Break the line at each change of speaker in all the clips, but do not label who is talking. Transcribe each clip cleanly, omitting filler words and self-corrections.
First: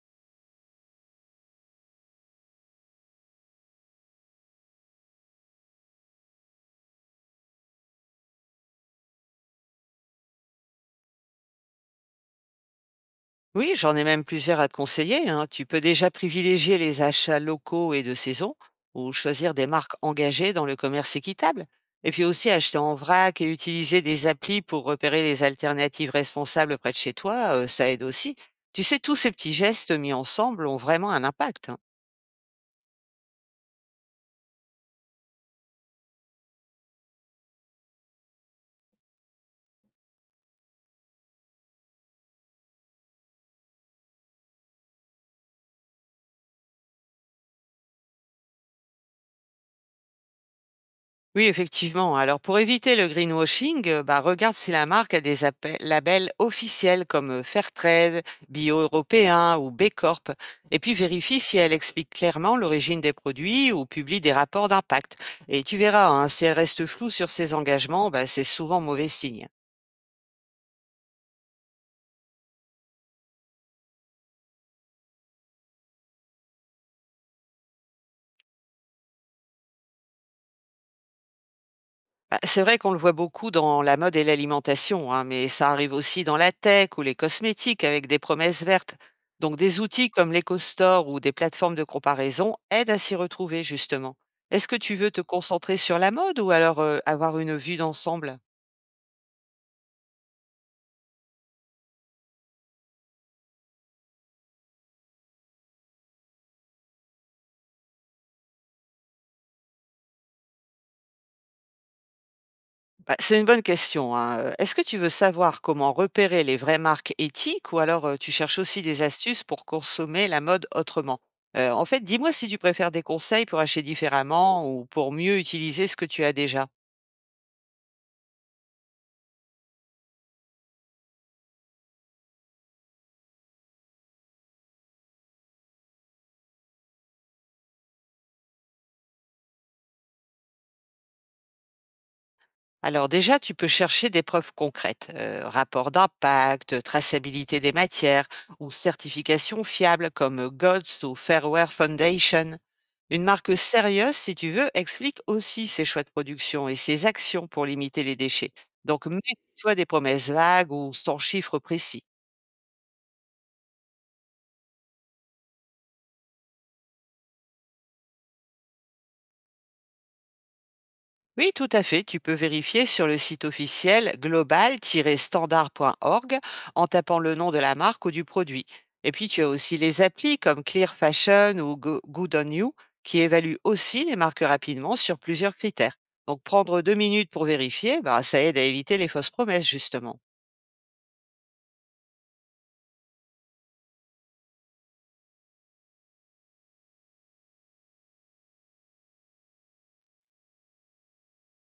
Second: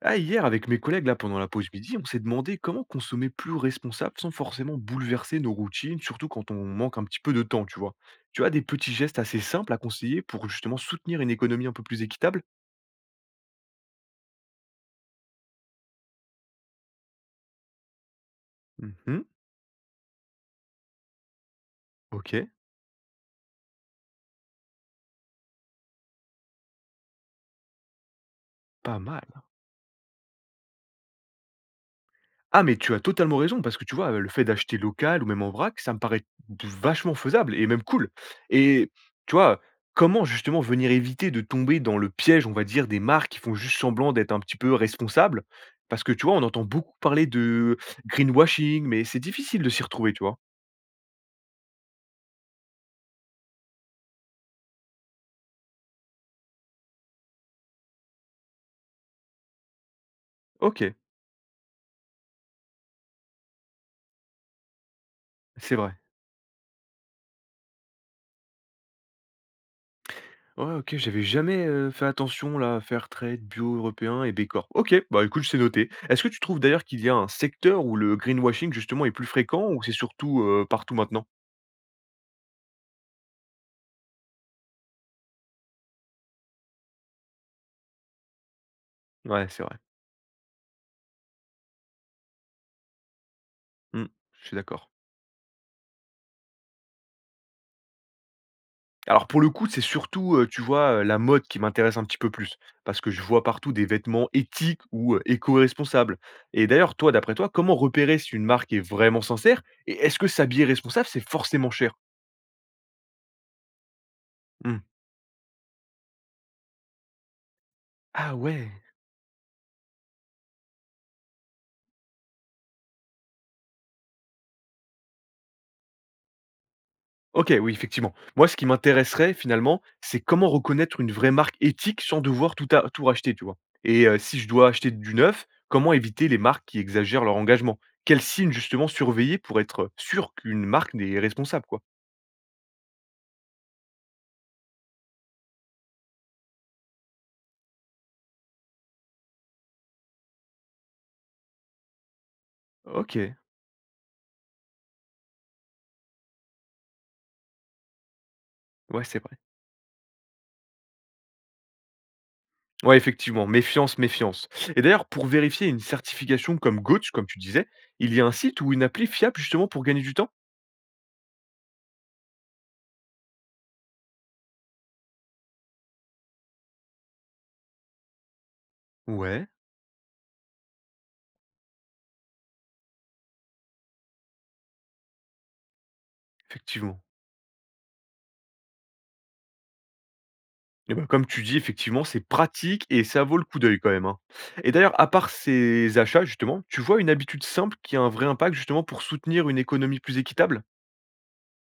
Ah, hier, avec mes collègues, là, pendant la pause midi, on s'est demandé comment consommer plus responsable sans forcément bouleverser nos routines, surtout quand on manque un petit peu de temps, tu vois. Tu as des petits gestes assez simples à conseiller pour justement soutenir une économie un peu plus équitable.
Oui, j'en ai même plusieurs à te conseiller, hein. Tu peux déjà privilégier les achats locaux et de saison ou
Mhm.
choisir des marques engagées dans le commerce équitable. Et puis
Ok,
aussi acheter en vrac et utiliser des applis pour repérer les alternatives responsables près de chez toi, ça aide aussi. Tu sais,
pas
tous ces
mal.
petits gestes mis ensemble ont vraiment un impact, hein.
Ah mais tu as totalement raison parce que tu vois, le fait d'acheter local ou même en vrac, ça me paraît vachement faisable et même cool. Et tu vois, comment justement venir éviter de tomber dans le piège, on va dire, des marques qui font juste semblant d'être un petit peu responsables? Parce que tu vois, on entend beaucoup parler de greenwashing, mais c'est difficile de s'y retrouver, tu vois?
Oui, effectivement. Alors, pour éviter le greenwashing, regarde si la marque a des labels officiels comme Fairtrade, Bio Européen ou B Corp. Et puis,
OK,
vérifie si elle explique clairement l'origine des produits ou publie des rapports d'impact. Et
c'est
tu
vrai.
verras, hein, si elle reste floue sur ses engagements, bah, c'est souvent mauvais signe.
Ouais, OK, j'avais jamais, fait attention là, à faire trade, bio européen et B Corp. OK, bah, écoute, c'est noté. Est-ce que tu trouves d'ailleurs qu'il y a un secteur où le greenwashing justement est plus fréquent ou c'est surtout, partout maintenant?
Bah, c'est vrai qu'on le voit beaucoup dans la mode et l'alimentation, hein, mais ça arrive aussi dans la tech ou les cosmétiques avec des promesses vertes.
Ouais,
Donc
c'est vrai.
des outils comme l'EcoStore ou des plateformes de comparaison aident à s'y retrouver
Mmh,
justement.
je suis
Est-ce que
d'accord.
tu veux te concentrer sur la mode ou alors avoir une vue d'ensemble?
Alors pour le coup, c'est surtout, tu vois, la mode qui m'intéresse un petit peu plus parce que je vois partout des vêtements éthiques ou, éco-responsables. Et d'ailleurs, toi, d'après toi, comment repérer si une marque est vraiment sincère? Et est-ce que s'habiller responsable, c'est forcément cher?
Bah, c'est une bonne question, hein. Est-ce que
Mmh.
tu veux savoir comment repérer les vraies marques éthiques ou alors, tu
Ah
cherches
ouais!
aussi des astuces pour consommer la mode autrement? En fait, dis-moi si tu préfères des conseils pour acheter différemment ou pour mieux utiliser ce que tu as déjà?
OK, oui, effectivement. Moi, ce qui m'intéresserait finalement, c'est comment reconnaître une vraie marque éthique sans devoir tout à tout racheter, tu vois? Et si je dois acheter du neuf, comment éviter les marques qui exagèrent leur engagement? Quels signes justement surveiller pour être, sûr qu'une marque n'est responsable, quoi?
Alors déjà, tu peux chercher des preuves concrètes, rapport d'impact, traçabilité des matières ou certifications fiables comme GOTS ou Fairware Foundation. Une
OK,
marque sérieuse, si tu veux, explique aussi ses choix de production et ses actions pour limiter les déchets.
ouais,
Donc,
c'est vrai.
mets-toi des promesses vagues ou sans chiffres précis.
Ouais, effectivement, méfiance, méfiance. Et d'ailleurs, pour vérifier une certification comme GOATS, comme tu disais, il y a un site ou une appli fiable justement pour gagner du temps?
Oui, tout à fait. Tu peux vérifier sur le site officiel global-standard.org en tapant le nom de la marque ou du produit. Et puis, tu as
Ouais,
aussi les applis comme Clear Fashion ou Good on You qui évaluent aussi les marques rapidement sur plusieurs critères. Donc, prendre deux
effectivement.
minutes pour vérifier, bah, ça aide à éviter les fausses promesses, justement.
Et bah, comme tu dis, effectivement, c'est pratique et ça vaut le coup d'œil quand même, hein. Et d'ailleurs, à part ces achats, justement, tu vois une habitude simple qui a un vrai impact justement pour soutenir une économie plus équitable?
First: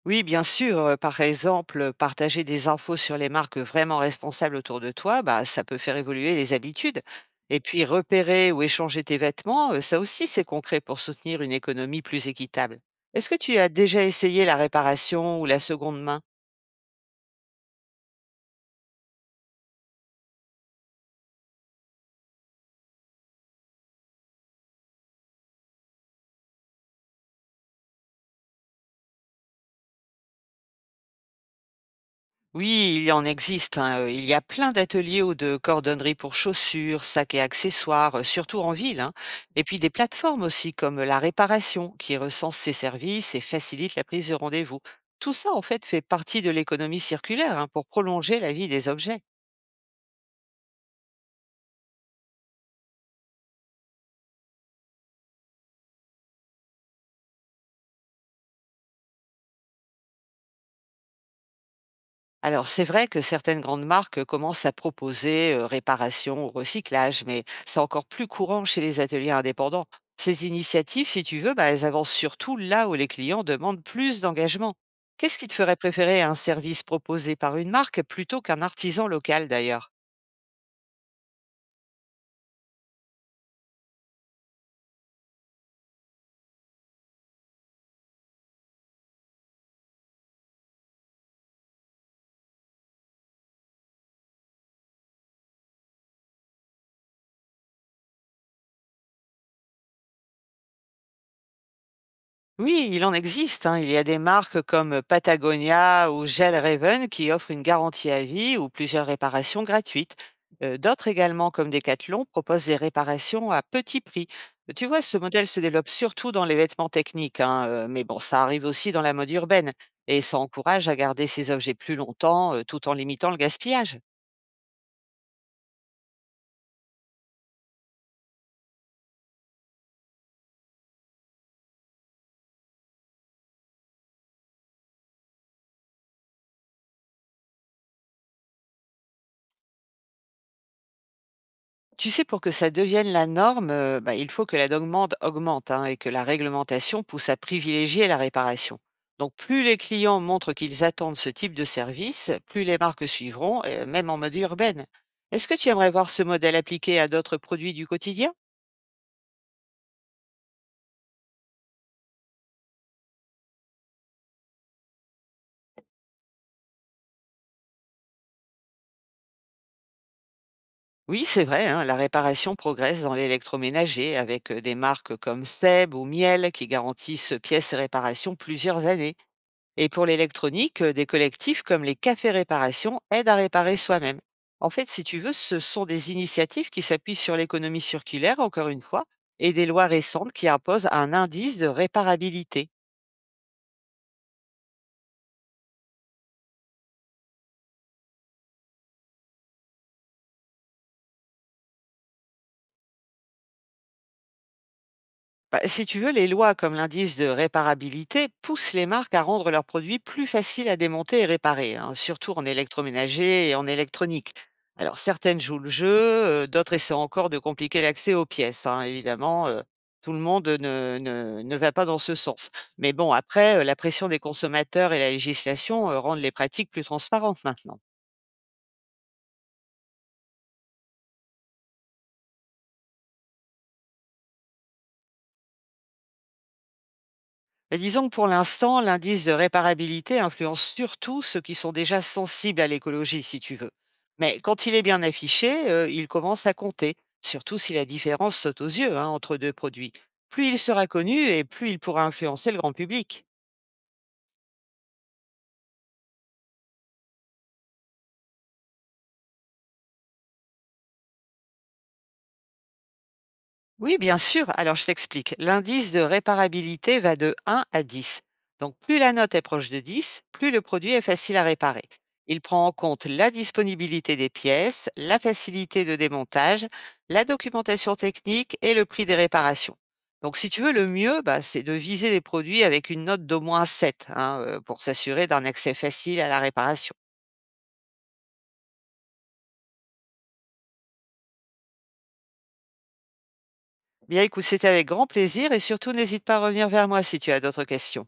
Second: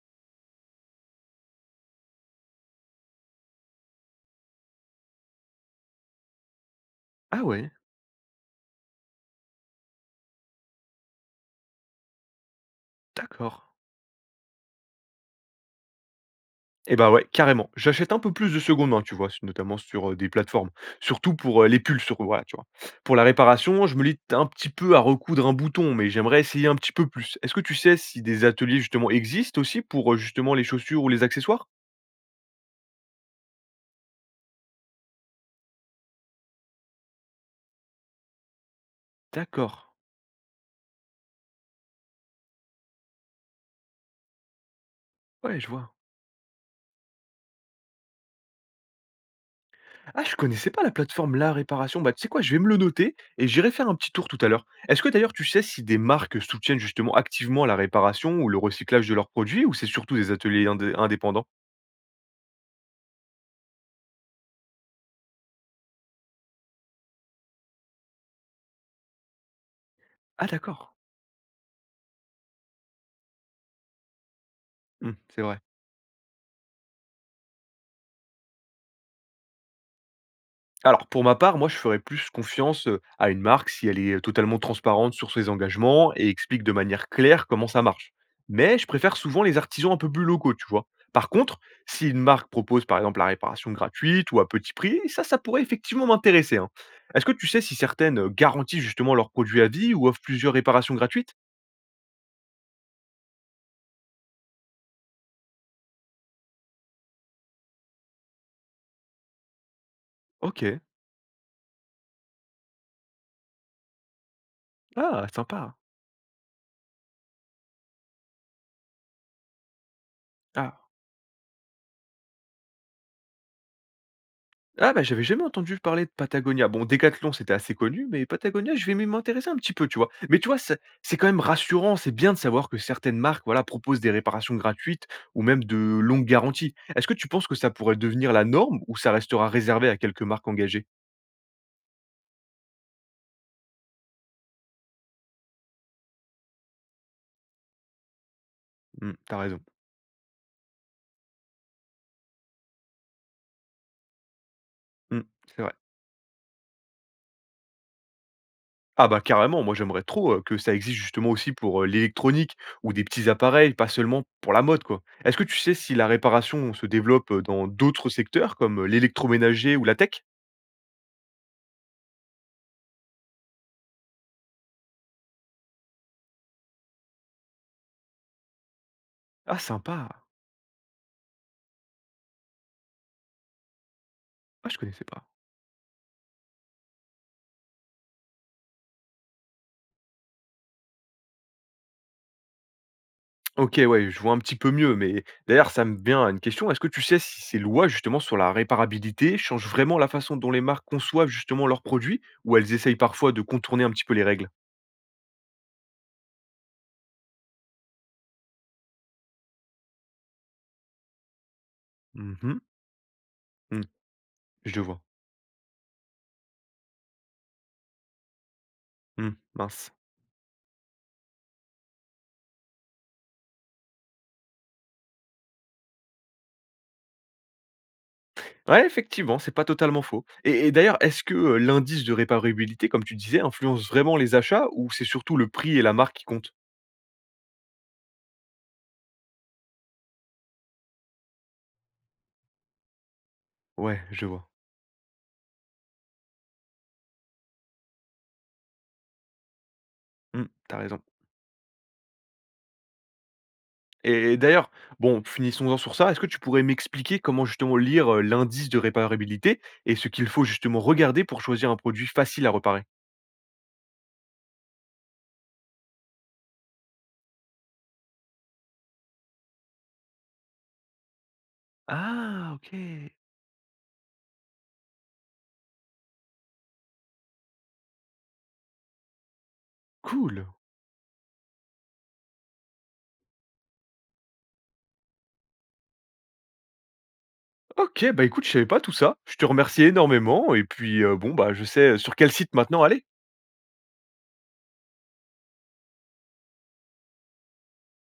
Oui, bien sûr. Par exemple, partager des infos sur les marques vraiment responsables autour de toi, bah, ça peut faire évoluer les habitudes.
Ah
Et
ouais,
puis, repérer ou échanger tes vêtements, ça aussi, c'est concret pour soutenir une économie plus équitable. Est-ce que tu
d'accord.
as déjà essayé la réparation ou la seconde main?
Et ben ouais, carrément. J'achète un peu plus de seconde main, tu vois, notamment sur des plateformes. Surtout pour les pulls, sur, voilà, tu vois. Pour la réparation, je me limite un petit peu à recoudre un bouton, mais j'aimerais essayer un petit peu plus. Est-ce que tu sais si des ateliers justement existent aussi pour justement les chaussures ou les accessoires?
Oui, il en existe, il y a plein d'ateliers ou de cordonneries pour chaussures, sacs et accessoires, surtout en ville, hein. Et puis
D'accord.
des plateformes aussi comme la réparation qui recense ces services et facilite la prise de rendez-vous. Tout ça,
Ouais,
en
je
fait,
vois.
fait partie de l'économie circulaire, hein, pour prolonger la vie des objets.
Ah, je connaissais pas la plateforme La Réparation. Bah, tu sais quoi, je vais me le noter et j'irai faire un petit tour tout à l'heure. Est-ce que d'ailleurs tu sais si des marques soutiennent justement activement la réparation ou le recyclage de leurs produits ou c'est surtout des ateliers indépendants?
Alors, c'est vrai que certaines grandes marques commencent à proposer réparation ou recyclage, mais c'est encore plus courant chez les ateliers indépendants. Ces
Ah, d'accord.
initiatives, si tu veux, bah, elles avancent surtout là où les clients demandent plus d'engagement.
Hmm,
Qu'est-ce
c'est
qui te
vrai.
ferait préférer un service proposé par une marque plutôt qu'un artisan local d'ailleurs?
Alors, pour ma part, moi, je ferais plus confiance, à une marque si elle est, totalement transparente sur ses engagements et explique de manière claire comment ça marche. Mais je préfère souvent les artisans un peu plus locaux, tu vois? Par contre, si une marque propose, par exemple, la réparation gratuite ou à petit prix, ça pourrait effectivement m'intéresser, hein. Est-ce que tu sais si certaines, garantissent justement leurs produits à vie ou offrent plusieurs réparations gratuites?
Oui, il en existe, hein. Il y a des marques comme Patagonia ou Gel Raven qui offrent une garantie à vie ou plusieurs réparations gratuites.
OK.
D'autres également, comme Decathlon, proposent des réparations à petit prix. Tu vois, ce
Ah,
modèle se
sympa.
développe surtout dans les vêtements techniques, mais bon, ça arrive aussi dans la mode urbaine et ça
Ah.
encourage à garder ces objets plus longtemps, tout en limitant le gaspillage.
Ah bah, j'avais jamais entendu parler de Patagonia. Bon, Decathlon, c'était assez connu, mais Patagonia, je vais m'intéresser un petit peu, tu vois? Mais tu vois, c'est quand même rassurant, c'est bien de savoir que certaines marques, voilà, proposent des réparations gratuites ou même de longues garanties. Est-ce que tu penses que ça pourrait devenir la norme ou ça restera réservé à quelques marques engagées?
Tu sais, pour que ça devienne la norme, il faut que la demande augmente, hein, et que la réglementation pousse à privilégier la réparation.
Mmh,
Donc
t'as raison.
plus les clients montrent qu'ils attendent ce type de service, plus les marques suivront, même en mode urbaine.
Mmh,
Est-ce que
c'est
tu
vrai.
aimerais voir ce modèle appliqué à d'autres produits du quotidien?
Ah bah carrément, moi j'aimerais trop que ça existe justement aussi pour l'électronique ou des petits appareils, pas seulement pour la mode quoi. Est-ce que tu sais si la réparation se développe dans d'autres secteurs comme l'électroménager ou la tech?
Oui, c'est vrai, hein, la réparation progresse dans l'électroménager avec, des marques comme Seb ou Miel qui garantissent pièces et réparations plusieurs années.
Ah
Et
sympa!
pour l'électronique, des collectifs comme les cafés réparation aident à réparer soi-même.
Ah
En
je
fait, si
connaissais
tu
pas.
veux, ce sont des initiatives qui s'appuient sur l'économie circulaire, encore une fois, et des lois récentes qui imposent un indice de réparabilité.
OK, ouais, je vois un petit peu mieux, mais d'ailleurs ça me vient à une question. Est-ce que tu sais si ces lois justement sur la réparabilité changent vraiment la façon dont les marques conçoivent justement leurs produits? Ou elles essayent parfois de contourner un petit peu les règles?
Bah, si tu veux, les lois comme l'indice de réparabilité poussent les marques à rendre leurs produits plus faciles à démonter et réparer, hein, surtout
Mmh
en
mh.
électroménager et en
Mmh,
électronique.
je
Alors
vois.
certaines jouent le jeu, d'autres essaient encore de compliquer l'accès aux pièces,
Mmh, mince.
tout le monde ne va pas dans ce sens. Mais bon, après, la pression des consommateurs et la législation rendent les pratiques plus transparentes maintenant.
Ouais, effectivement, c'est pas totalement faux. Et d'ailleurs, est-ce que, l'indice de réparabilité, comme tu disais, influence vraiment les achats ou c'est surtout le prix et la marque qui comptent?
Et disons que pour l'instant, l'indice de réparabilité influence surtout ceux qui sont déjà sensibles à l'écologie, si tu veux.
Ouais, je
Mais
vois.
quand il est bien affiché, il commence à compter, surtout si la différence saute aux yeux, hein, entre deux produits.
Mmh,
Plus il
tu
sera
raison.
connu et plus il pourra influencer le grand public.
Et d'ailleurs, bon, finissons-en sur ça. Est-ce que tu pourrais m'expliquer comment justement lire, l'indice de réparabilité et ce qu'il faut justement regarder pour choisir un produit facile à réparer?
Oui, bien sûr. Alors, je t'explique. L'indice de réparabilité va de 1 à 10. Donc, plus la note est proche de 10, plus le produit est facile à réparer. Il
Ah
prend en
OK.
compte la disponibilité des pièces, la facilité de démontage, la documentation technique et le prix des réparations. Donc,
Cool.
si tu veux, le mieux, bah, c'est de viser des produits avec une note d'au moins 7, hein, pour s'assurer d'un accès facile à la réparation.
OK, bah, écoute, je savais pas tout ça. Je te remercie énormément et puis, bon, bah, je sais sur quel site maintenant aller.
Bien, écoute, c'était avec grand plaisir et surtout, n'hésite pas à revenir vers moi si tu as d'autres questions.